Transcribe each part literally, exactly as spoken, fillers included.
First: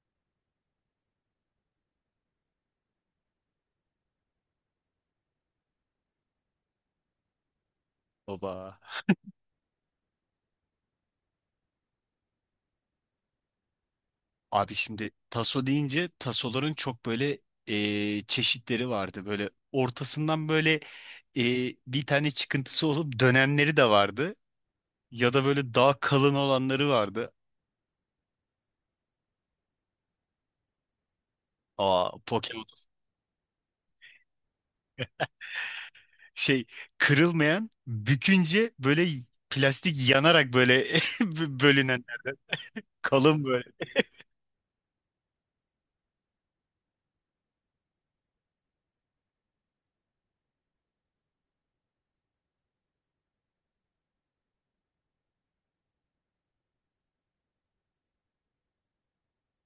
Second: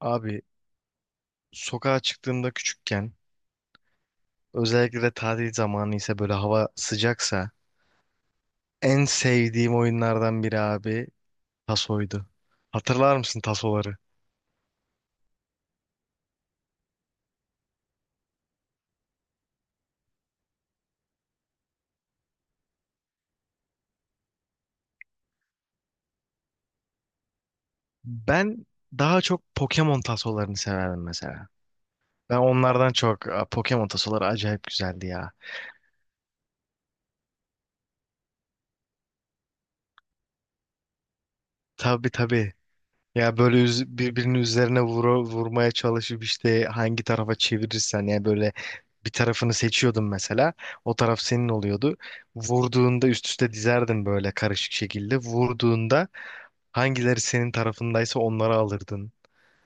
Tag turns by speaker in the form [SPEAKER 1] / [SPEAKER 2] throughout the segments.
[SPEAKER 1] Abi sokağa çıktığımda küçükken özellikle de tatil zamanı ise böyle hava sıcaksa
[SPEAKER 2] Baba.
[SPEAKER 1] en sevdiğim oyunlardan biri abi tasoydu. Hatırlar mısın tasoları?
[SPEAKER 2] Abi şimdi taso deyince tasoların çok böyle e, çeşitleri vardı. Böyle ortasından böyle e, bir tane çıkıntısı olup dönenleri de vardı. Ya da böyle daha kalın olanları vardı.
[SPEAKER 1] Ben daha çok Pokemon tasolarını severdim mesela.
[SPEAKER 2] Aa,
[SPEAKER 1] Ben
[SPEAKER 2] Pokemon.
[SPEAKER 1] onlardan çok Aa, Pokemon tasoları acayip güzeldi ya.
[SPEAKER 2] Şey, kırılmayan bükünce böyle plastik yanarak böyle
[SPEAKER 1] Tabii
[SPEAKER 2] bölünenlerden.
[SPEAKER 1] tabii. Ya
[SPEAKER 2] Kalın
[SPEAKER 1] böyle
[SPEAKER 2] böyle.
[SPEAKER 1] üz- birbirinin üzerine vura, vurmaya çalışıp işte hangi tarafa çevirirsen yani böyle bir tarafını seçiyordun mesela o taraf senin oluyordu. Vurduğunda üst üste dizerdin böyle karışık şekilde. Vurduğunda hangileri senin tarafındaysa onları alırdın.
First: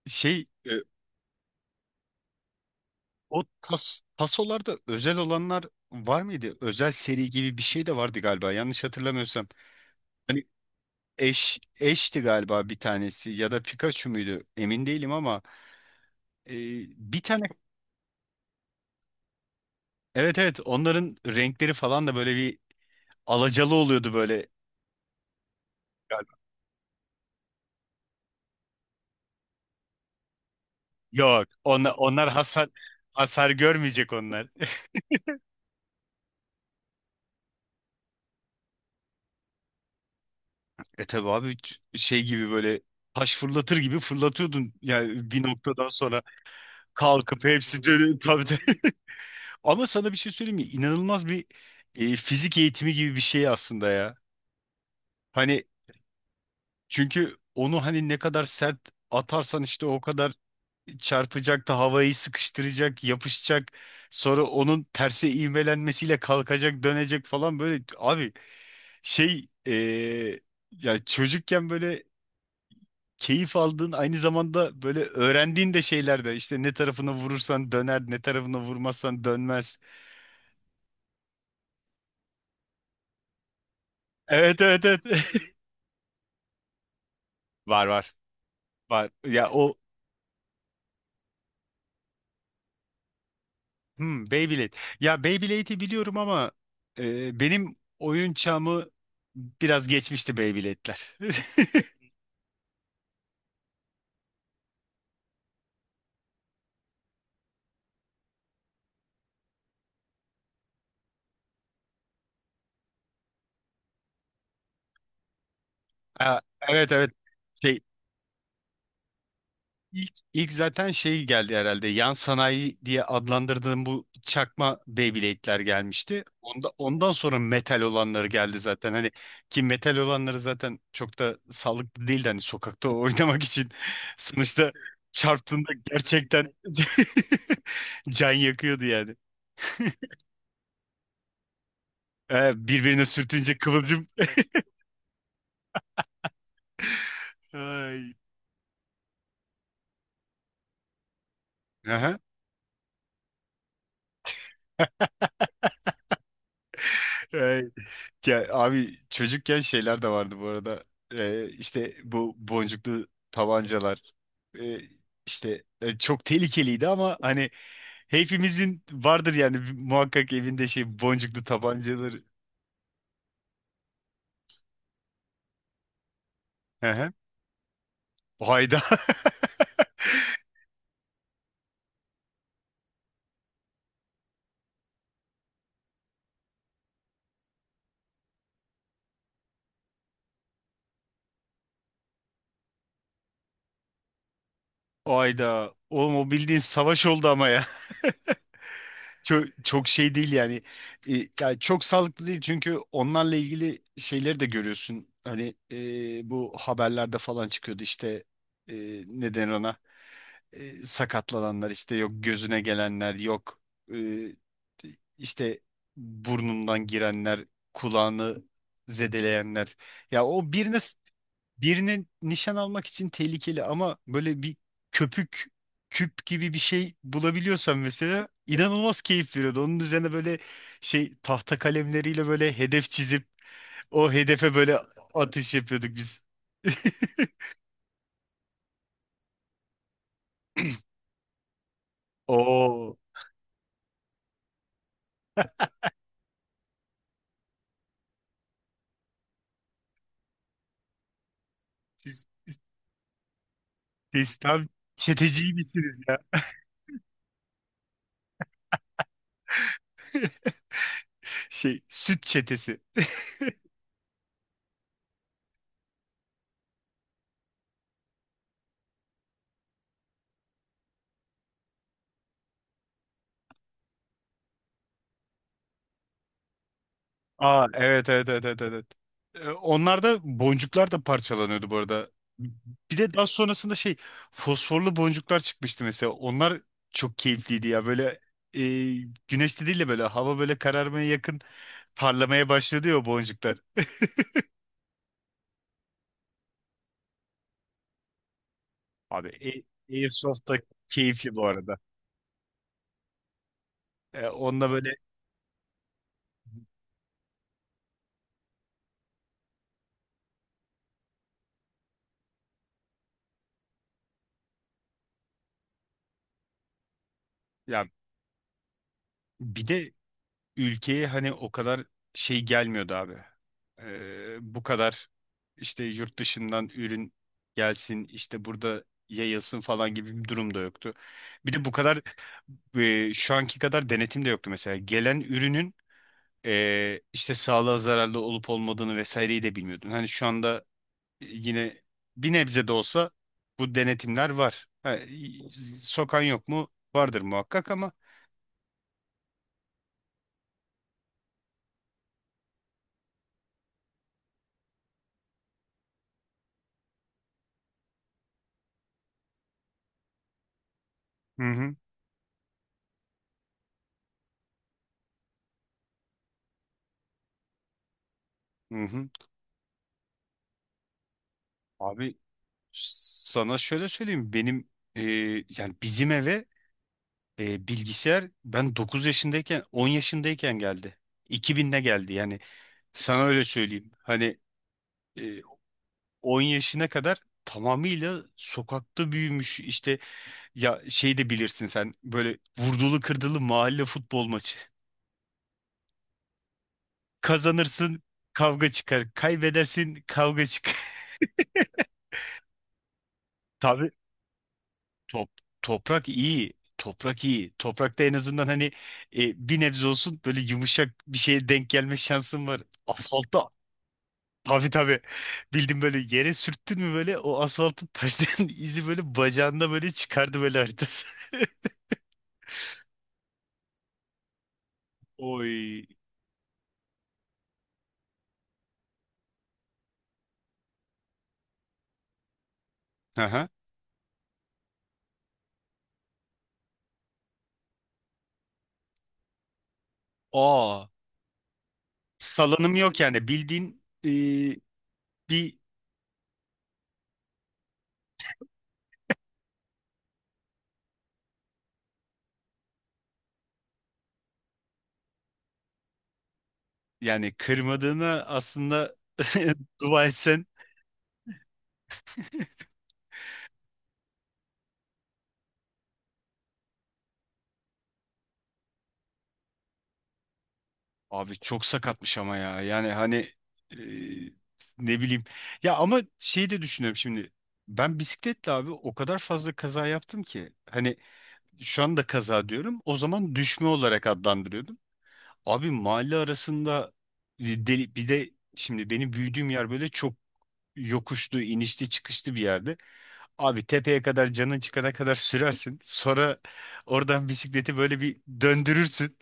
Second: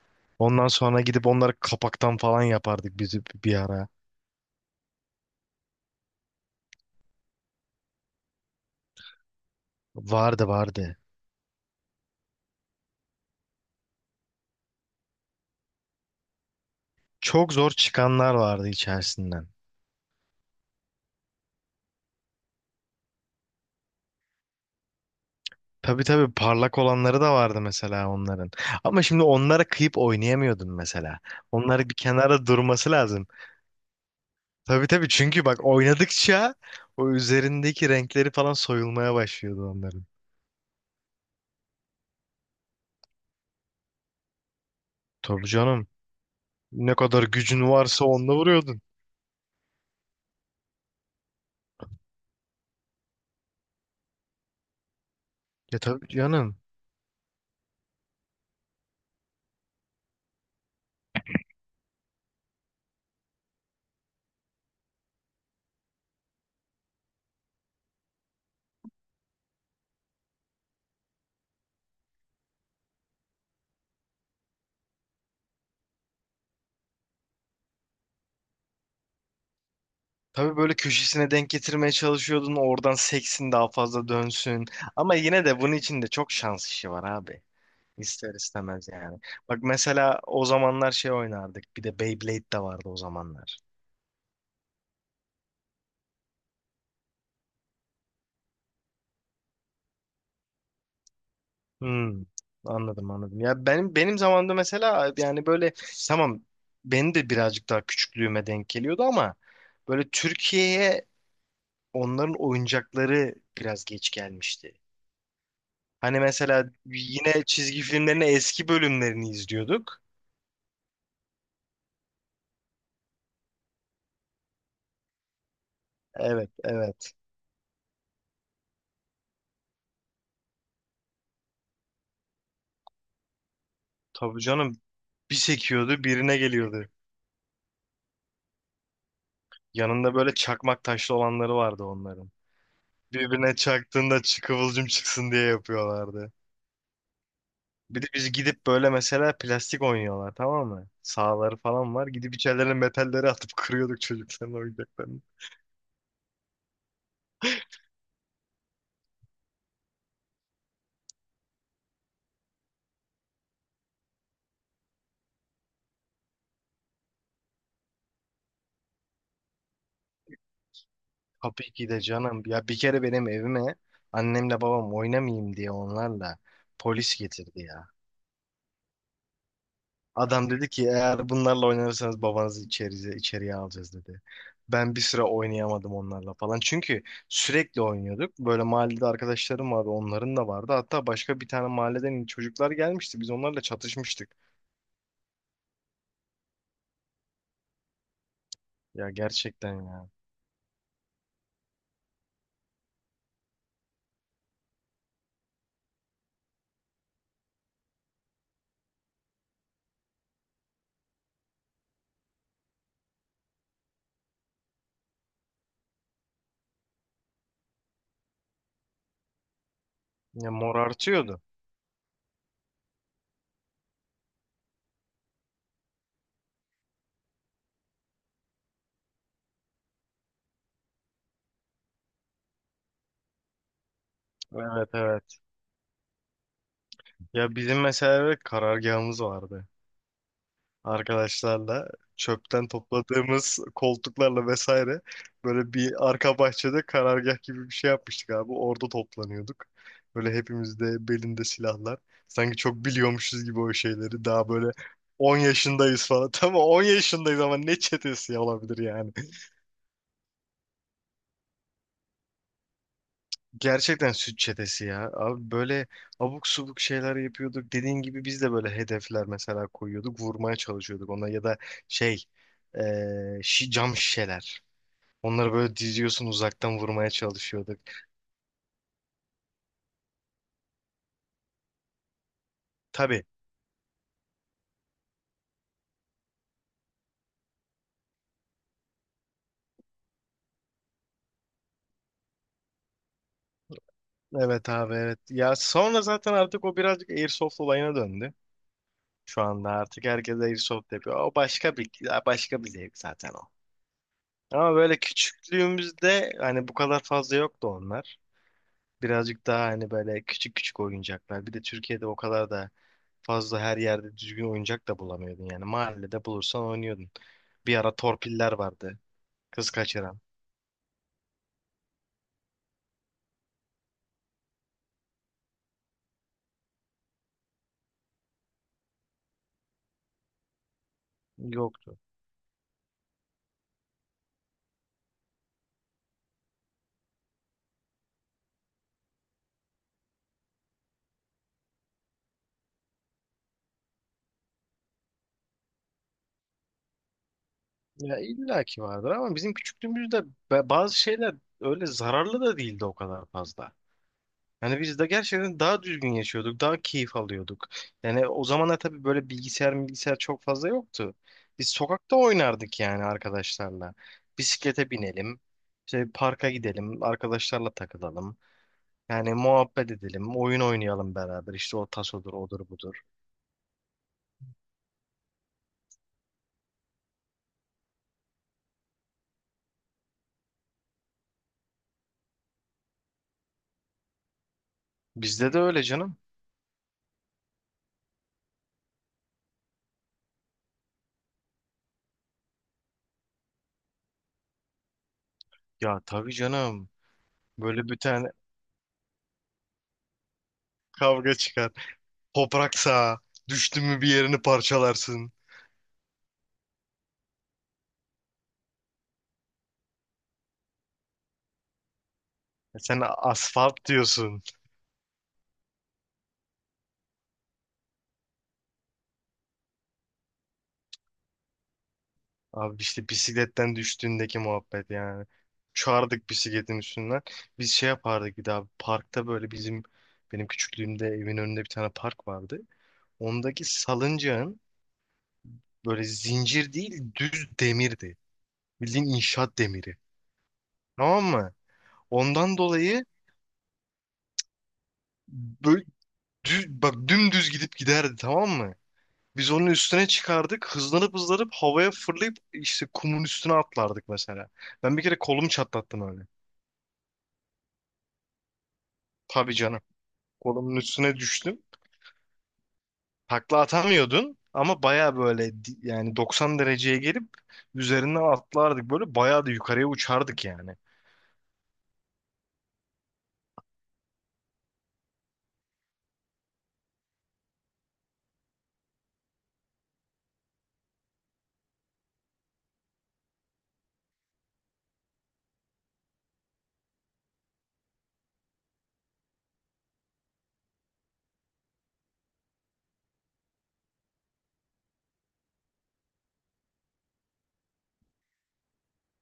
[SPEAKER 2] Şey,
[SPEAKER 1] Ondan
[SPEAKER 2] e,
[SPEAKER 1] sonra gidip onları kapaktan falan yapardık biz
[SPEAKER 2] o
[SPEAKER 1] bir ara.
[SPEAKER 2] tas, tasolarda özel olanlar var mıydı? Özel seri gibi bir şey de vardı galiba, yanlış hatırlamıyorsam. Hani,
[SPEAKER 1] Vardı vardı.
[SPEAKER 2] Eş, eşti galiba bir tanesi ya da Pikachu muydu emin değilim ama e, bir tane.
[SPEAKER 1] Çok zor çıkanlar vardı içerisinden.
[SPEAKER 2] Evet, evet, onların renkleri falan da böyle bir alacalı oluyordu böyle
[SPEAKER 1] Tabii tabii,
[SPEAKER 2] galiba.
[SPEAKER 1] parlak olanları da vardı mesela onların. Ama şimdi onlara kıyıp oynayamıyordun mesela.
[SPEAKER 2] Yok,
[SPEAKER 1] Onları
[SPEAKER 2] onlar,
[SPEAKER 1] bir
[SPEAKER 2] onlar
[SPEAKER 1] kenara
[SPEAKER 2] hasar
[SPEAKER 1] durması lazım.
[SPEAKER 2] hasar görmeyecek onlar.
[SPEAKER 1] Tabii tabii, çünkü bak oynadıkça o üzerindeki renkleri falan soyulmaya başlıyordu onların.
[SPEAKER 2] E tabi abi, ç- şey gibi böyle taş fırlatır gibi fırlatıyordun yani bir
[SPEAKER 1] Tabii canım.
[SPEAKER 2] noktadan sonra
[SPEAKER 1] Ne kadar
[SPEAKER 2] kalkıp
[SPEAKER 1] gücün
[SPEAKER 2] hepsi
[SPEAKER 1] varsa
[SPEAKER 2] dönüyor
[SPEAKER 1] onunla
[SPEAKER 2] tabii de.
[SPEAKER 1] vuruyordun.
[SPEAKER 2] Ama sana bir şey söyleyeyim mi? İnanılmaz bir e, fizik eğitimi gibi bir şey aslında ya. Hani,
[SPEAKER 1] Ya tabii canım.
[SPEAKER 2] çünkü onu hani ne kadar sert atarsan işte o kadar çarpacak da havayı sıkıştıracak, yapışacak. Sonra onun terse ivmelenmesiyle kalkacak, dönecek falan böyle. Abi şey, eee, ya çocukken böyle keyif aldığın aynı zamanda böyle öğrendiğin de şeyler de işte ne tarafına vurursan döner, ne tarafına vurmazsan dönmez.
[SPEAKER 1] Tabii böyle köşesine denk getirmeye çalışıyordun. Oradan seksin daha fazla
[SPEAKER 2] Evet,
[SPEAKER 1] dönsün.
[SPEAKER 2] evet, evet.
[SPEAKER 1] Ama yine de bunun için de çok şans işi var abi.
[SPEAKER 2] Var, var.
[SPEAKER 1] İster istemez
[SPEAKER 2] Var.
[SPEAKER 1] yani.
[SPEAKER 2] Ya
[SPEAKER 1] Bak
[SPEAKER 2] o.
[SPEAKER 1] mesela o zamanlar şey oynardık. Bir de Beyblade de vardı o zamanlar.
[SPEAKER 2] Hmm, Beyblade. Ya Beyblade'i biliyorum ama e, benim oyun çağımı biraz geçmişti Beyblade'ler.
[SPEAKER 1] Hmm, anladım anladım. Ya benim benim zamanımda mesela yani böyle tamam beni de birazcık daha küçüklüğüme denk geliyordu ama böyle Türkiye'ye onların oyuncakları biraz geç gelmişti. Hani
[SPEAKER 2] Ha,
[SPEAKER 1] mesela
[SPEAKER 2] evet, evet.
[SPEAKER 1] yine
[SPEAKER 2] Şey,
[SPEAKER 1] çizgi filmlerin eski bölümlerini izliyorduk.
[SPEAKER 2] ilk ilk zaten şey geldi herhalde. Yan sanayi diye adlandırdığım bu çakma Beyblade'ler gelmişti.
[SPEAKER 1] Evet
[SPEAKER 2] Onda, ondan
[SPEAKER 1] evet.
[SPEAKER 2] sonra metal olanları geldi zaten. Hani ki metal olanları zaten çok da sağlıklı değildi hani sokakta oynamak için.
[SPEAKER 1] Tabii
[SPEAKER 2] Sonuçta
[SPEAKER 1] canım, bir
[SPEAKER 2] çarptığında
[SPEAKER 1] sekiyordu birine
[SPEAKER 2] gerçekten
[SPEAKER 1] geliyordu.
[SPEAKER 2] can yakıyordu yani.
[SPEAKER 1] Yanında böyle çakmak taşlı olanları vardı onların.
[SPEAKER 2] Ee, birbirine
[SPEAKER 1] Birbirine
[SPEAKER 2] sürtünce kıvılcım.
[SPEAKER 1] çaktığında çı- kıvılcım çıksın diye yapıyorlardı. Bir de
[SPEAKER 2] Ay.
[SPEAKER 1] biz gidip böyle mesela plastik oynuyorlar tamam mı? Sahaları falan var.
[SPEAKER 2] Aha.
[SPEAKER 1] Gidip içerilerine metalleri atıp kırıyorduk çocukların oyuncaklarını.
[SPEAKER 2] Ay. Ya, abi çocukken şeyler de vardı bu arada. Ee, işte bu boncuklu tabancalar. Ee, işte e, çok tehlikeliydi ama hani hepimizin vardır yani muhakkak evinde şey boncuklu
[SPEAKER 1] Tabii ki de
[SPEAKER 2] tabancaları.
[SPEAKER 1] canım. Ya bir kere benim evime annemle babam oynamayayım diye onlarla
[SPEAKER 2] Aha.
[SPEAKER 1] polis getirdi ya.
[SPEAKER 2] Hayda.
[SPEAKER 1] Adam dedi ki eğer bunlarla oynarsanız babanızı içeriye, içeriye alacağız dedi. Ben bir süre oynayamadım onlarla falan. Çünkü sürekli oynuyorduk. Böyle mahallede arkadaşlarım vardı, onların da vardı. Hatta başka bir tane mahalleden çocuklar gelmişti. Biz onlarla çatışmıştık.
[SPEAKER 2] Hayda. Oğlum, o bildiğin savaş oldu ama ya.
[SPEAKER 1] Ya
[SPEAKER 2] Çok,
[SPEAKER 1] gerçekten
[SPEAKER 2] çok
[SPEAKER 1] ya.
[SPEAKER 2] şey değil yani. E, Yani çok sağlıklı değil çünkü onlarla ilgili şeyleri de görüyorsun. Hani e, bu haberlerde falan çıkıyordu işte e, neden ona. E, sakatlananlar işte, yok gözüne gelenler, yok e, işte burnundan girenler, kulağını zedeleyenler. Ya
[SPEAKER 1] Ya
[SPEAKER 2] o birine
[SPEAKER 1] morartıyordu.
[SPEAKER 2] birine nişan almak için tehlikeli ama böyle bir köpük küp gibi bir şey bulabiliyorsan mesela inanılmaz keyif veriyordu. Onun üzerine böyle şey tahta kalemleriyle böyle hedef çizip o hedefe böyle
[SPEAKER 1] Evet evet.
[SPEAKER 2] atış yapıyorduk biz.
[SPEAKER 1] Ya bizim mesela evet, karargahımız vardı. Arkadaşlarla çöpten
[SPEAKER 2] Oo,
[SPEAKER 1] topladığımız koltuklarla vesaire böyle bir arka bahçede karargah gibi bir şey yapmıştık abi. Orada toplanıyorduk. Böyle hepimiz de belinde silahlar.
[SPEAKER 2] siz,
[SPEAKER 1] Sanki çok biliyormuşuz gibi o şeyleri.
[SPEAKER 2] siz
[SPEAKER 1] Daha
[SPEAKER 2] tam
[SPEAKER 1] böyle on
[SPEAKER 2] çeteci misiniz
[SPEAKER 1] yaşındayız falan.
[SPEAKER 2] ya?
[SPEAKER 1] Tamam on yaşındayız ama ne çetesi olabilir yani.
[SPEAKER 2] Şey, süt çetesi.
[SPEAKER 1] Gerçekten süt çetesi ya. Abi böyle abuk subuk şeyler yapıyorduk. Dediğin gibi biz de böyle hedefler mesela koyuyorduk. Vurmaya çalışıyorduk ona ya da şey eee, şi- cam şişeler. Onları böyle diziyorsun uzaktan vurmaya
[SPEAKER 2] Aa,
[SPEAKER 1] çalışıyorduk.
[SPEAKER 2] evet, evet, evet, evet, evet. Ee, Onlar da boncuklar da parçalanıyordu bu arada. Bir de
[SPEAKER 1] Tabii.
[SPEAKER 2] daha sonrasında şey fosforlu boncuklar çıkmıştı mesela. Onlar çok keyifliydi ya, böyle e, güneşli değil de böyle hava böyle kararmaya yakın parlamaya başladı ya o boncuklar.
[SPEAKER 1] Evet abi evet. Ya sonra zaten artık o birazcık Airsoft olayına döndü.
[SPEAKER 2] Abi,
[SPEAKER 1] Şu
[SPEAKER 2] A-
[SPEAKER 1] anda artık herkes
[SPEAKER 2] Airsoft da
[SPEAKER 1] Airsoft yapıyor. O
[SPEAKER 2] keyifli bu
[SPEAKER 1] başka
[SPEAKER 2] arada.
[SPEAKER 1] bir başka bir zevk zaten o.
[SPEAKER 2] Ee, onunla
[SPEAKER 1] Ama
[SPEAKER 2] böyle,
[SPEAKER 1] böyle küçüklüğümüzde hani bu kadar fazla yoktu onlar. Birazcık daha hani böyle küçük küçük oyuncaklar. Bir de Türkiye'de o kadar da fazla her yerde düzgün oyuncak da bulamıyordun yani. Mahallede bulursan oynuyordun. Bir
[SPEAKER 2] ya
[SPEAKER 1] ara torpiller vardı.
[SPEAKER 2] bir
[SPEAKER 1] Kız
[SPEAKER 2] de
[SPEAKER 1] kaçıran.
[SPEAKER 2] ülkeye hani o kadar şey gelmiyordu abi. Ee, bu kadar işte yurt dışından ürün gelsin işte burada yayılsın falan gibi bir durum da yoktu. Bir de bu
[SPEAKER 1] Yoktu.
[SPEAKER 2] kadar e, şu anki kadar denetim de yoktu mesela. Gelen ürünün e, işte sağlığa zararlı olup olmadığını vesaireyi de bilmiyordun. Hani şu anda yine bir nebze de olsa bu denetimler var. Ha, y- sokan yok mu? Vardır muhakkak ama.
[SPEAKER 1] Ya illa ki vardır ama bizim küçüklüğümüzde be- bazı şeyler öyle zararlı da değildi o kadar fazla. Yani biz de gerçekten daha düzgün yaşıyorduk, daha keyif alıyorduk. Yani o zamanlar tabii böyle bilgisayar bilgisayar çok fazla yoktu.
[SPEAKER 2] Hı
[SPEAKER 1] Biz
[SPEAKER 2] hı.
[SPEAKER 1] sokakta oynardık yani arkadaşlarla. Bisiklete binelim, işte parka gidelim, arkadaşlarla takılalım.
[SPEAKER 2] Hı hı.
[SPEAKER 1] Yani muhabbet edelim, oyun oynayalım beraber. İşte o
[SPEAKER 2] Abi,
[SPEAKER 1] tasodur, odur budur.
[SPEAKER 2] sana şöyle söyleyeyim, benim e, yani bizim eve e, bilgisayar ben dokuz yaşındayken, on yaşındayken geldi. iki binde geldi yani, sana öyle söyleyeyim. Hani e,
[SPEAKER 1] Bizde de öyle canım.
[SPEAKER 2] on yaşına kadar tamamıyla sokakta büyümüş işte, ya şey de bilirsin sen, böyle vurdulu kırdılı mahalle futbol maçı.
[SPEAKER 1] Ya tabii canım. Böyle bir
[SPEAKER 2] Kazanırsın,
[SPEAKER 1] tane
[SPEAKER 2] kavga çıkar, kaybedersin, kavga çıkar.
[SPEAKER 1] kavga çıkar. Toprak sağ. Düştün
[SPEAKER 2] Tabii.
[SPEAKER 1] mü bir yerini
[SPEAKER 2] Top,
[SPEAKER 1] parçalarsın.
[SPEAKER 2] toprak iyi. Toprak iyi. Toprakta en azından hani e, bir nebze olsun böyle yumuşak bir şeye denk gelme şansın var.
[SPEAKER 1] Ya, sen
[SPEAKER 2] Asfaltta,
[SPEAKER 1] asfalt diyorsun.
[SPEAKER 2] tabii, tabii. Bildim, böyle yere sürttün mü böyle o asfaltın taşların izi böyle bacağında böyle çıkardı böyle, haritası.
[SPEAKER 1] Abi işte bisikletten düştüğündeki muhabbet yani.
[SPEAKER 2] Oy.
[SPEAKER 1] Çağırdık bisikletin üstünden. Biz şey yapardık bir daha. Parkta böyle bizim benim küçüklüğümde evin önünde bir tane park vardı.
[SPEAKER 2] Aha.
[SPEAKER 1] Ondaki salıncağın böyle zincir değil düz demirdi. Bildiğin inşaat demiri.
[SPEAKER 2] Aa.
[SPEAKER 1] Tamam mı? Ondan
[SPEAKER 2] Salanım yok
[SPEAKER 1] dolayı
[SPEAKER 2] yani, bildiğin e, bir
[SPEAKER 1] böyle düz, bak dümdüz gidip giderdi tamam mı? Biz onun üstüne çıkardık. Hızlanıp hızlanıp havaya fırlayıp işte kumun üstüne atlardık mesela. Ben bir kere kolumu çatlattım öyle.
[SPEAKER 2] yani, kırmadığına aslında
[SPEAKER 1] Tabii canım.
[SPEAKER 2] dua etsen.
[SPEAKER 1] Kolumun üstüne düştüm. Takla atamıyordun ama baya böyle di- yani doksan dereceye gelip üzerinden atlardık. Böyle baya da yukarıya uçardık yani.
[SPEAKER 2] Abi çok sakatmış ama ya. Yani hani e, ne bileyim. Ya ama şeyi de düşünüyorum şimdi. Ben bisikletle abi o kadar fazla kaza yaptım ki. Hani şu anda kaza diyorum. O zaman düşme olarak adlandırıyordum. Abi mahalle arasında e, deli, bir de şimdi benim büyüdüğüm yer böyle çok yokuşlu, inişli, çıkışlı bir yerde. Abi tepeye kadar canın çıkana kadar sürersin. Sonra oradan bisikleti böyle bir döndürürsün.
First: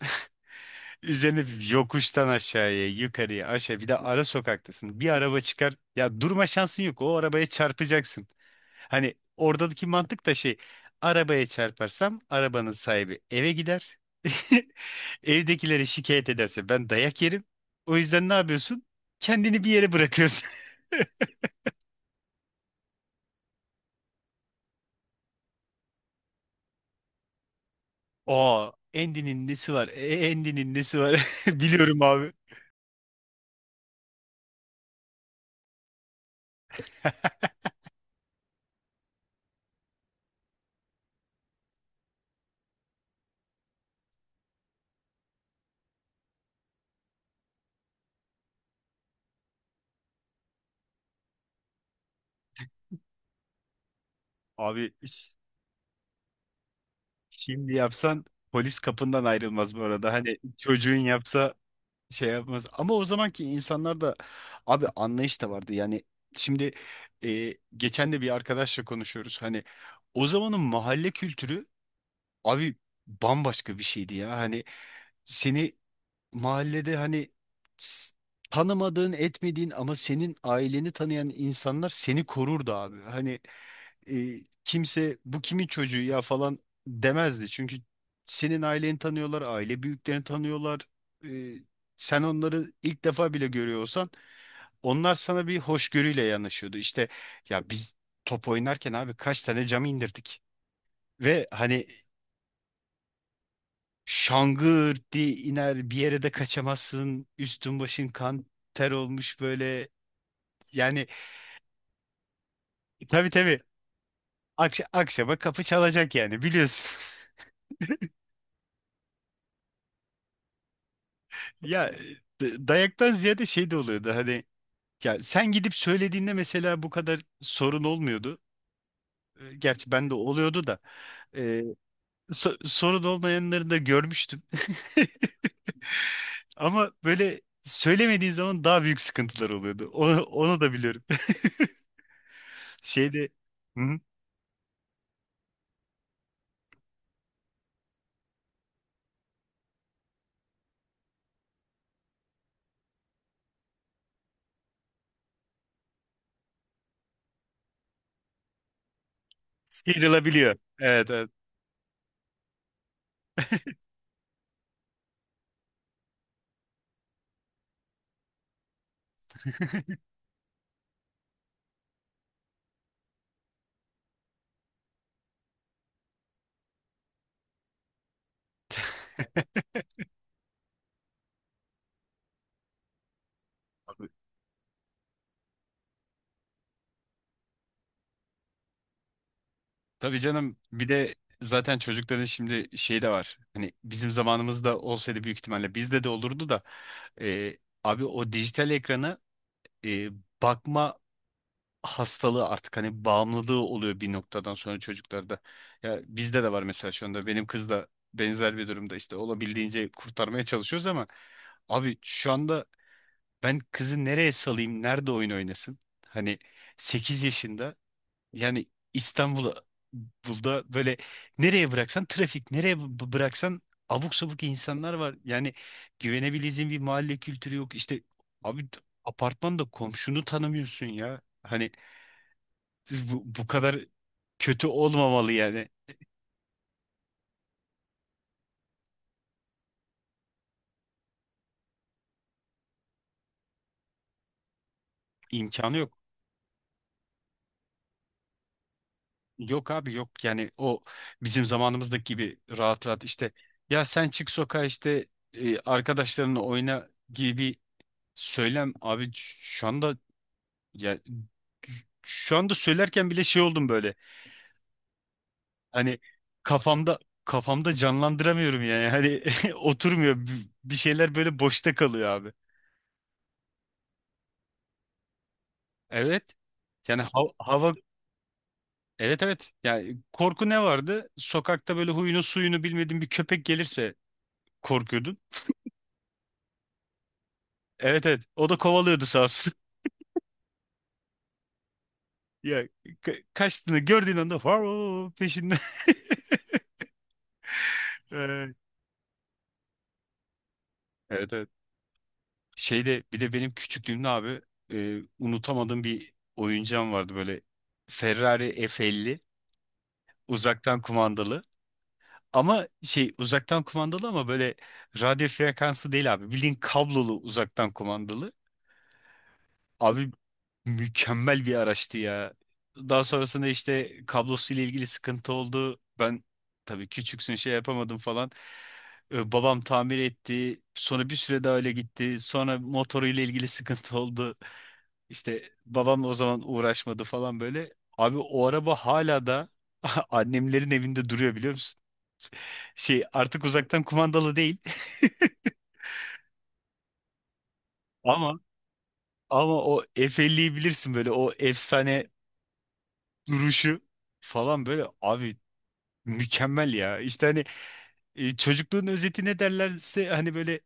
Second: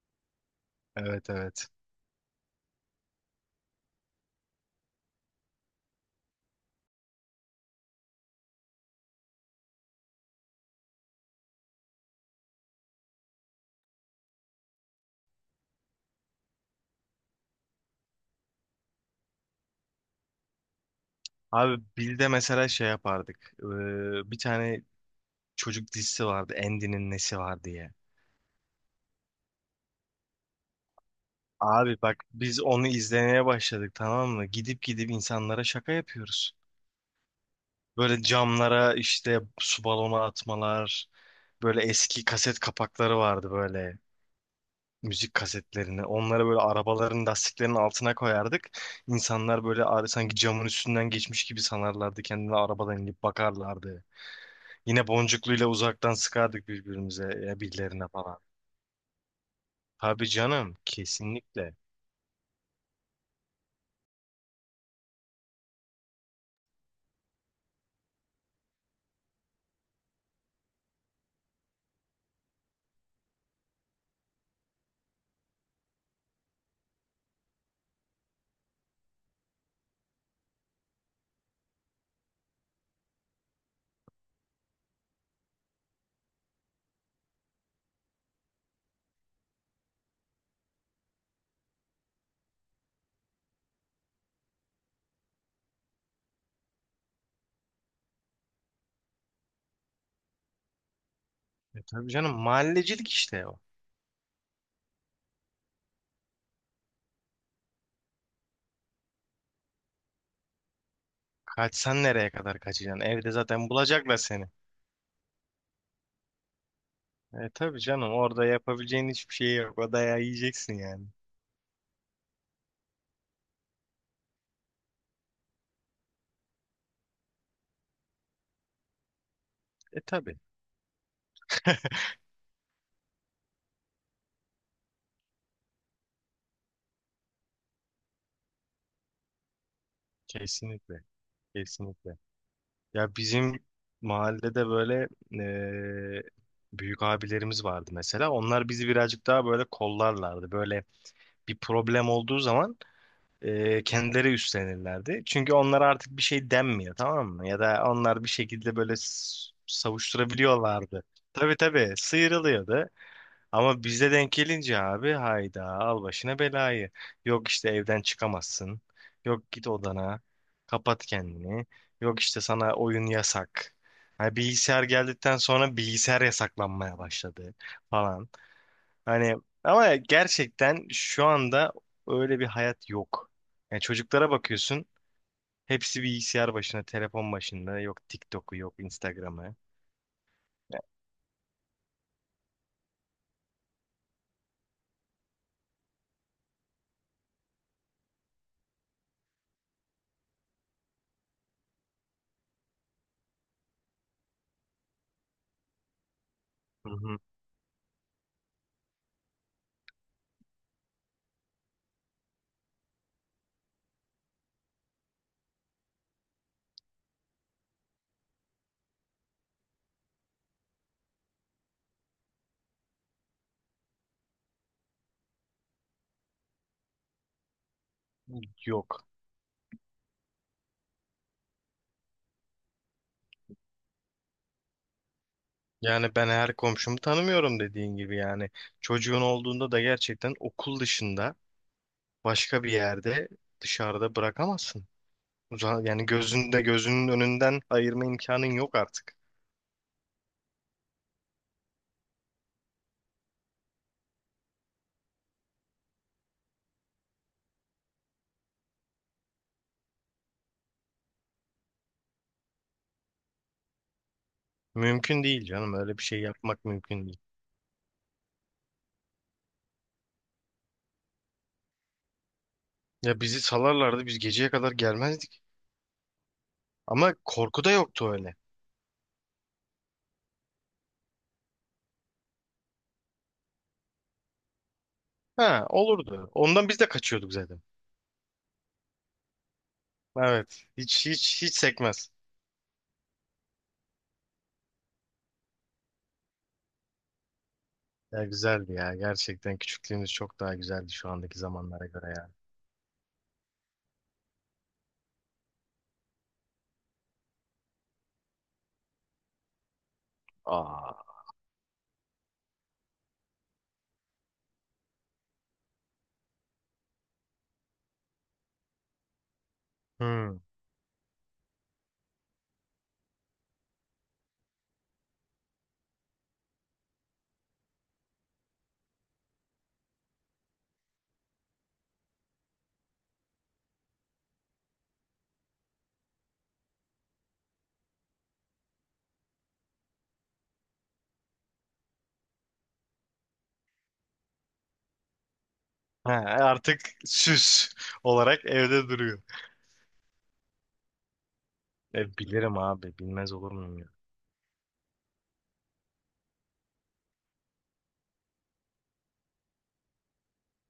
[SPEAKER 1] Evet
[SPEAKER 2] Üzerine
[SPEAKER 1] evet.
[SPEAKER 2] yokuştan aşağıya, yukarıya, aşağı, bir de ara sokaktasın. Bir araba çıkar. Ya, durma şansın yok. O arabaya çarpacaksın. Hani oradaki mantık da şey. Arabaya çarparsam arabanın sahibi eve gider. Evdekileri şikayet ederse ben dayak yerim. O yüzden ne yapıyorsun? Kendini bir yere bırakıyorsun.
[SPEAKER 1] Abi Bill'de mesela şey yapardık. Ee, bir tane çocuk dizisi vardı. Andy'nin nesi var diye.
[SPEAKER 2] Aa, Andy'nin nesi var? E, Andy'nin nesi var?
[SPEAKER 1] Abi
[SPEAKER 2] Biliyorum
[SPEAKER 1] bak
[SPEAKER 2] abi.
[SPEAKER 1] biz onu izlemeye başladık tamam mı? Gidip gidip insanlara şaka yapıyoruz. Böyle camlara işte su balonu atmalar. Böyle eski kaset kapakları vardı böyle müzik kasetlerini. Onları böyle arabaların lastiklerinin altına koyardık. İnsanlar böyle ar- sanki camın üstünden geçmiş gibi sanarlardı. Kendine arabadan inip bakarlardı.
[SPEAKER 2] Abi,
[SPEAKER 1] Yine
[SPEAKER 2] ş-
[SPEAKER 1] boncukluyla uzaktan sıkardık birbirimize, ya
[SPEAKER 2] şimdi
[SPEAKER 1] birilerine
[SPEAKER 2] yapsan
[SPEAKER 1] falan.
[SPEAKER 2] polis kapından ayrılmaz bu arada.
[SPEAKER 1] Tabii
[SPEAKER 2] Hani
[SPEAKER 1] canım,
[SPEAKER 2] çocuğun yapsa
[SPEAKER 1] kesinlikle.
[SPEAKER 2] şey yapmaz. Ama o zamanki insanlar da abi, anlayış da vardı. Yani şimdi, e, geçen de bir arkadaşla konuşuyoruz. Hani o zamanın mahalle kültürü abi bambaşka bir şeydi ya. Hani seni mahallede hani, s- tanımadığın etmediğin ama senin aileni tanıyan insanlar seni korurdu abi. Hani e, kimse bu kimin çocuğu ya falan demezdi. Çünkü senin aileni tanıyorlar, aile büyüklerini tanıyorlar. E, Sen onları ilk defa bile görüyorsan onlar sana bir hoşgörüyle yanaşıyordu. İşte ya biz top oynarken abi kaç tane cam indirdik. Ve
[SPEAKER 1] E,
[SPEAKER 2] hani
[SPEAKER 1] tabii canım, mahallecilik işte o.
[SPEAKER 2] şangır diye iner, bir yere de kaçamazsın. Üstün başın kan ter olmuş böyle. Yani
[SPEAKER 1] Kaçsan nereye kadar kaçacaksın? Evde
[SPEAKER 2] tabii, tabii
[SPEAKER 1] zaten bulacaklar seni.
[SPEAKER 2] akş- akşama kapı çalacak yani, biliyorsun.
[SPEAKER 1] E tabii canım, orada yapabileceğin hiçbir şey yok. O dayağı yiyeceksin yani.
[SPEAKER 2] Ya, d- dayaktan ziyade şey de oluyordu hani, ya sen gidip söylediğinde mesela bu kadar sorun olmuyordu. E, Gerçi
[SPEAKER 1] E
[SPEAKER 2] ben de
[SPEAKER 1] tabii.
[SPEAKER 2] oluyordu da, e, so- sorun olmayanları da görmüştüm. Ama böyle söylemediğin zaman daha büyük sıkıntılar oluyordu. Onu, onu da
[SPEAKER 1] Kesinlikle.
[SPEAKER 2] biliyorum.
[SPEAKER 1] Kesinlikle. Ya
[SPEAKER 2] Şeyde.
[SPEAKER 1] bizim
[SPEAKER 2] Hı-hı.
[SPEAKER 1] mahallede böyle eee, büyük abilerimiz vardı mesela. Onlar bizi birazcık daha böyle kollarlardı. Böyle bir problem olduğu zaman eee, kendileri üstlenirlerdi. Çünkü onlara artık bir şey denmiyor tamam mı? Ya da onlar bir şekilde böyle s-
[SPEAKER 2] Sıyrılabiliyor.
[SPEAKER 1] savuşturabiliyorlardı.
[SPEAKER 2] Evet, evet.
[SPEAKER 1] Tabii tabii, sıyrılıyordu. Ama bize denk gelince abi hayda al başına belayı. Yok işte evden çıkamazsın. Yok git odana. Kapat kendini. Yok işte sana oyun yasak. Hani bilgisayar geldikten sonra bilgisayar yasaklanmaya başladı falan. Hani ama gerçekten şu anda öyle bir hayat yok. Yani
[SPEAKER 2] Tabii,
[SPEAKER 1] çocuklara bakıyorsun. Hepsi bilgisayar başında, telefon başında. Yok TikTok'u, yok Instagram'ı.
[SPEAKER 2] tabii canım, bir de zaten çocukların şimdi şey de var. Hani bizim zamanımızda olsaydı büyük ihtimalle bizde de olurdu da, e, abi o dijital ekrana e, bakma hastalığı artık, hani bağımlılığı oluyor bir noktadan sonra çocuklarda. Ya bizde de var
[SPEAKER 1] Hı
[SPEAKER 2] mesela, şu
[SPEAKER 1] hı.
[SPEAKER 2] anda benim kız da benzer bir durumda, işte olabildiğince kurtarmaya çalışıyoruz ama abi şu anda ben kızı nereye salayım, nerede oyun oynasın? Hani sekiz yaşında yani, İstanbul'da Bulda böyle, nereye bıraksan trafik, nereye b- bıraksan abuk sabuk insanlar var. Yani güvenebileceğin bir mahalle kültürü yok. İşte abi,
[SPEAKER 1] Yok.
[SPEAKER 2] apartmanda komşunu tanımıyorsun ya. Hani, siz bu, bu kadar kötü olmamalı yani.
[SPEAKER 1] Yani ben her komşumu tanımıyorum dediğin gibi yani. Çocuğun olduğunda da gerçekten okul dışında başka bir yerde dışarıda bırakamazsın. Uza-
[SPEAKER 2] İmkanı yok.
[SPEAKER 1] Yani gözünde gözünün önünden ayırma imkanın yok artık.
[SPEAKER 2] Yok abi, yok. Yani o bizim zamanımızdaki gibi rahat rahat işte, ya sen çık sokağa işte, e, arkadaşlarınla oyna gibi bir söylem abi şu anda. Ya, şu anda söylerken bile şey oldum böyle.
[SPEAKER 1] Mümkün değil canım, öyle bir
[SPEAKER 2] Hani
[SPEAKER 1] şey yapmak
[SPEAKER 2] kafamda
[SPEAKER 1] mümkün değil.
[SPEAKER 2] kafamda canlandıramıyorum yani. Hani oturmuyor. B- Bir şeyler böyle boşta kalıyor abi.
[SPEAKER 1] Ya bizi salarlardı, biz geceye kadar gelmezdik.
[SPEAKER 2] Evet. Yani
[SPEAKER 1] Ama
[SPEAKER 2] hav-
[SPEAKER 1] korku da
[SPEAKER 2] hava
[SPEAKER 1] yoktu öyle.
[SPEAKER 2] evet, evet. Yani, korku ne vardı? Sokakta böyle huyunu suyunu bilmediğin bir köpek gelirse korkuyordun.
[SPEAKER 1] Ha olurdu. Ondan biz de kaçıyorduk zaten.
[SPEAKER 2] Evet, evet. O da kovalıyordu sağ olsun.
[SPEAKER 1] Evet, hiç hiç hiç sekmez.
[SPEAKER 2] Ya, ka- kaçtığını gördüğün anda var o peşinde.
[SPEAKER 1] Ya
[SPEAKER 2] Evet,
[SPEAKER 1] güzeldi ya, gerçekten küçüklüğümüz çok daha güzeldi şu andaki
[SPEAKER 2] evet.
[SPEAKER 1] zamanlara göre ya.
[SPEAKER 2] Şeyde bir de benim küçüklüğümde abi, e, unutamadığım bir oyuncağım vardı böyle, Ferrari F elli, uzaktan
[SPEAKER 1] Aa.
[SPEAKER 2] kumandalı. Ama şey, uzaktan kumandalı ama böyle radyo frekansı değil abi. Bildiğin kablolu uzaktan kumandalı. Abi
[SPEAKER 1] Hmm.
[SPEAKER 2] mükemmel bir araçtı ya. Daha sonrasında işte kablosuyla ilgili sıkıntı oldu. Ben, tabii küçüksün, şey yapamadım falan. E, babam tamir etti. Sonra bir süre daha öyle gitti. Sonra motoruyla ilgili sıkıntı oldu. İşte babam o zaman uğraşmadı falan böyle. Abi o araba hala da annemlerin evinde duruyor, biliyor musun? Şey, artık uzaktan kumandalı değil
[SPEAKER 1] Ha, artık süs
[SPEAKER 2] ama
[SPEAKER 1] olarak evde duruyor.
[SPEAKER 2] ama o F elliyi bilirsin, böyle o
[SPEAKER 1] E,
[SPEAKER 2] efsane
[SPEAKER 1] bilirim abi, bilmez olur muyum ya?
[SPEAKER 2] duruşu falan, böyle abi mükemmel ya. İşte hani e, çocukluğun özeti ne derlerse hani, böyle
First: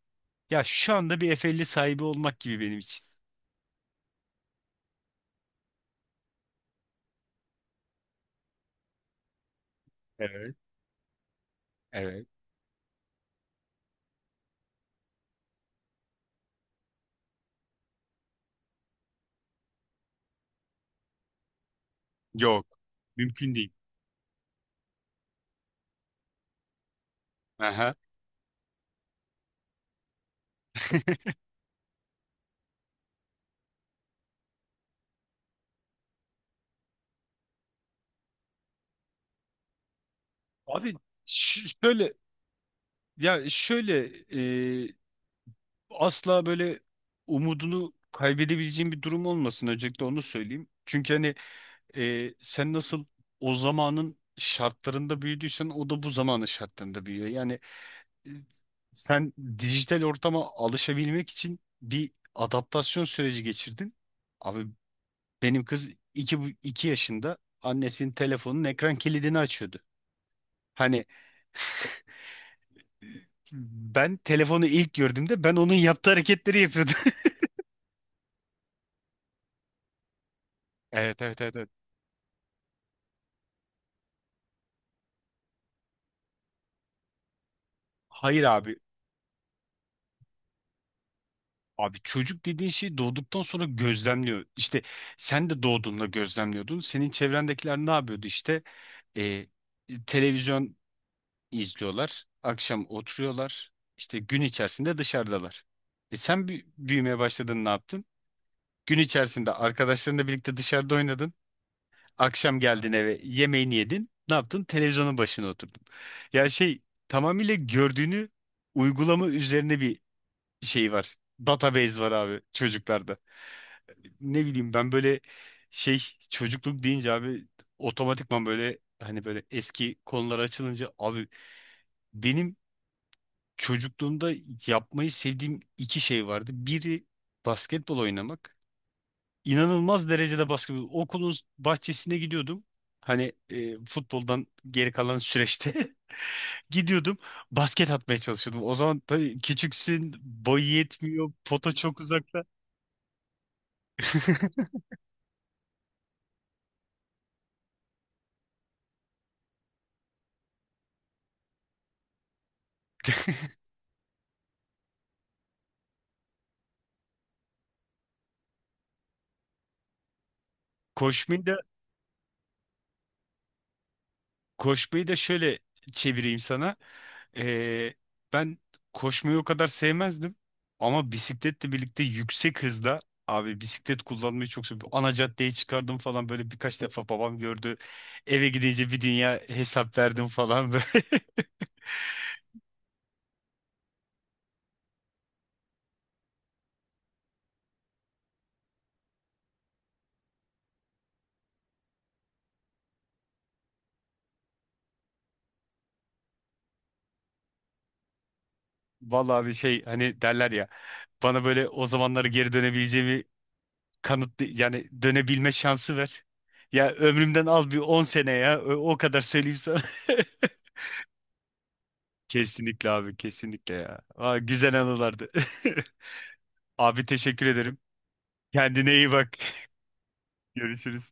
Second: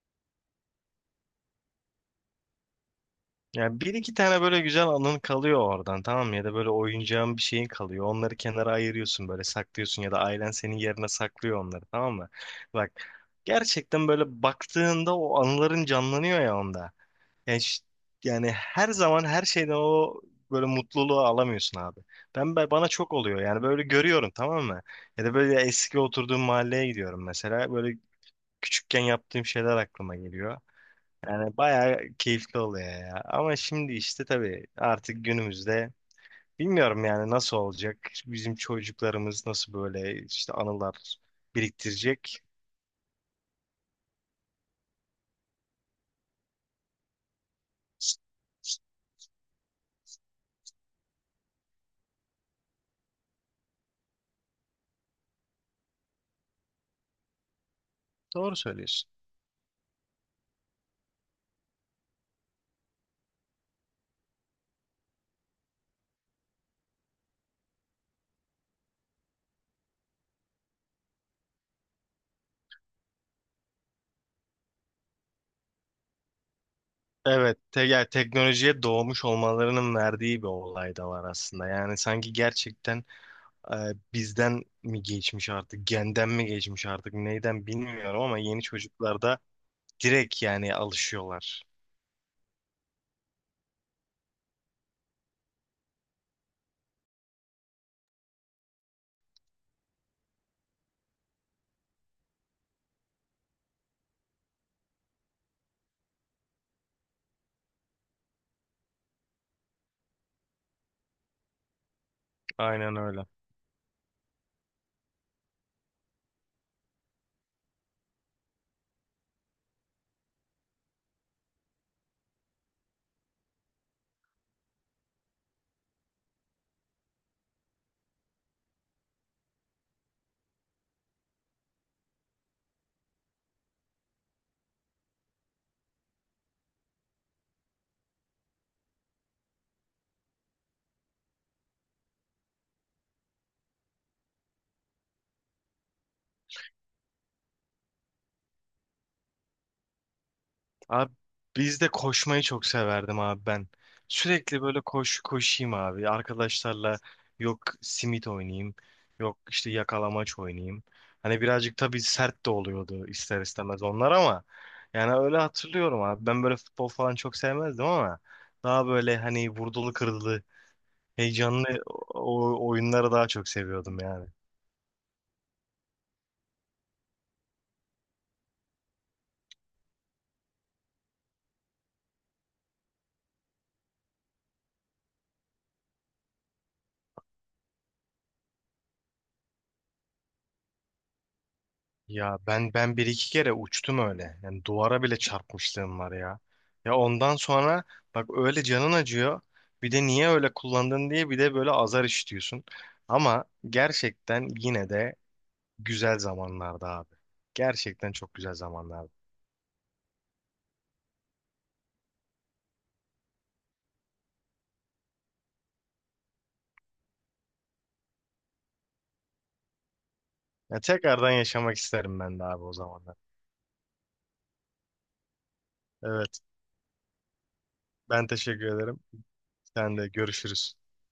[SPEAKER 2] ya şu anda bir F elli sahibi olmak gibi benim için.
[SPEAKER 1] Yani bir iki tane böyle güzel anın kalıyor oradan tamam mı? Ya da böyle oyuncağın bir şeyin kalıyor. Onları kenara ayırıyorsun böyle saklıyorsun ya da ailen
[SPEAKER 2] Evet,
[SPEAKER 1] senin yerine saklıyor onları tamam
[SPEAKER 2] evet.
[SPEAKER 1] mı? Bak, gerçekten böyle baktığında o anıların canlanıyor ya onda. Yani, ş- yani her zaman her şeyden o böyle mutluluğu alamıyorsun abi. Ben
[SPEAKER 2] Yok.
[SPEAKER 1] ben- bana çok oluyor
[SPEAKER 2] Mümkün
[SPEAKER 1] yani
[SPEAKER 2] değil.
[SPEAKER 1] böyle görüyorum tamam mı? Ya da böyle eski oturduğum mahalleye gidiyorum mesela.
[SPEAKER 2] Aha.
[SPEAKER 1] Böyle küçükken yaptığım şeyler aklıma geliyor. Yani bayağı keyifli oluyor ya. Ama şimdi işte tabii artık günümüzde bilmiyorum yani nasıl olacak. Bizim çocuklarımız nasıl böyle işte
[SPEAKER 2] Abi,
[SPEAKER 1] anılar
[SPEAKER 2] ş- şöyle
[SPEAKER 1] biriktirecek.
[SPEAKER 2] ya şöyle e, asla böyle umudunu kaybedebileceğin bir durum olmasın. Öncelikle onu söyleyeyim. Çünkü hani e, sen nasıl o zamanın şartlarında büyüdüysen o da bu zamanın şartlarında büyüyor. Yani e,
[SPEAKER 1] Doğru söylüyorsun.
[SPEAKER 2] sen dijital ortama alışabilmek için bir adaptasyon süreci geçirdin. Abi benim kız iki, bu- iki yaşında annesinin telefonun ekran kilidini açıyordu. Hani ben telefonu ilk gördüğümde ben onun yaptığı hareketleri yapıyordum.
[SPEAKER 1] Evet, te yani teknolojiye doğmuş olmalarının verdiği bir olay da
[SPEAKER 2] Evet,
[SPEAKER 1] var
[SPEAKER 2] evet, evet.
[SPEAKER 1] aslında.
[SPEAKER 2] Evet.
[SPEAKER 1] Yani sanki gerçekten e, bizden mi geçmiş artık, genden mi geçmiş artık, neyden bilmiyorum ama
[SPEAKER 2] Hayır
[SPEAKER 1] yeni
[SPEAKER 2] abi.
[SPEAKER 1] çocuklarda direkt yani alışıyorlar.
[SPEAKER 2] Abi, çocuk dediğin şeyi doğduktan sonra gözlemliyor. İşte sen de doğduğunda gözlemliyordun. Senin çevrendekiler ne yapıyordu işte? Ee, Televizyon izliyorlar. Akşam oturuyorlar. İşte gün içerisinde dışarıdalar. E, sen bü- büyümeye başladın, ne yaptın? Gün içerisinde arkadaşlarınla birlikte dışarıda oynadın. Akşam geldin
[SPEAKER 1] Aynen
[SPEAKER 2] eve,
[SPEAKER 1] öyle.
[SPEAKER 2] yemeğini yedin. Ne yaptın? Televizyonun başına oturdun. Ya şey, tamamıyla gördüğünü uygulama üzerine bir şey var. Database var abi, çocuklarda ne bileyim ben, böyle şey, çocukluk deyince abi otomatikman böyle, hani böyle eski konular açılınca abi, benim çocukluğumda yapmayı sevdiğim iki şey vardı. Biri basketbol oynamak. İnanılmaz derecede basketbol. Okulun bahçesine gidiyordum. Hani e, futboldan geri kalan süreçte gidiyordum. Basket atmaya çalışıyordum. O zaman tabii küçüksün, boyu
[SPEAKER 1] Abi
[SPEAKER 2] yetmiyor, pota
[SPEAKER 1] biz de
[SPEAKER 2] çok
[SPEAKER 1] koşmayı
[SPEAKER 2] uzakta.
[SPEAKER 1] çok severdim abi ben. Sürekli böyle koş koşayım abi. Arkadaşlarla yok simit oynayayım. Yok işte yakalamaç oynayayım. Hani birazcık tabii sert de oluyordu ister istemez onlar ama yani öyle hatırlıyorum abi. Ben böyle futbol falan çok sevmezdim ama daha böyle hani vurdulu kırdılı
[SPEAKER 2] Koşmayı da
[SPEAKER 1] heyecanlı o o- oyunları daha çok seviyordum yani.
[SPEAKER 2] koşmayı da şöyle çevireyim sana. Ee, Ben koşmayı o kadar sevmezdim. Ama bisikletle birlikte yüksek hızda abi, bisiklet kullanmayı çok seviyorum. Ana caddeye çıkardım falan böyle, birkaç defa babam gördü. Eve gidince bir dünya hesap verdim falan böyle.
[SPEAKER 1] Ya ben ben bir iki kere uçtum öyle. Yani duvara bile çarpmışlığım var ya. Ya ondan sonra bak öyle canın acıyor. Bir de niye öyle kullandın diye bir de böyle azar işitiyorsun. Ama gerçekten yine de güzel zamanlardı abi. Gerçekten çok güzel zamanlardı.
[SPEAKER 2] Vallahi bir şey, hani derler ya, bana böyle o zamanlara geri dönebileceğimi kanıt, yani dönebilme şansı ver. Ya ömrümden al bir on sene ya. Ö- O kadar söyleyeyim sana.
[SPEAKER 1] Ya tekrardan yaşamak isterim ben de abi o
[SPEAKER 2] Kesinlikle
[SPEAKER 1] zamanlar.
[SPEAKER 2] abi, kesinlikle ya. Aa, güzel anılardı.
[SPEAKER 1] Evet,
[SPEAKER 2] Abi, teşekkür ederim.
[SPEAKER 1] ben teşekkür
[SPEAKER 2] Kendine
[SPEAKER 1] ederim.
[SPEAKER 2] iyi bak.
[SPEAKER 1] Sen de görüşürüz.
[SPEAKER 2] Görüşürüz.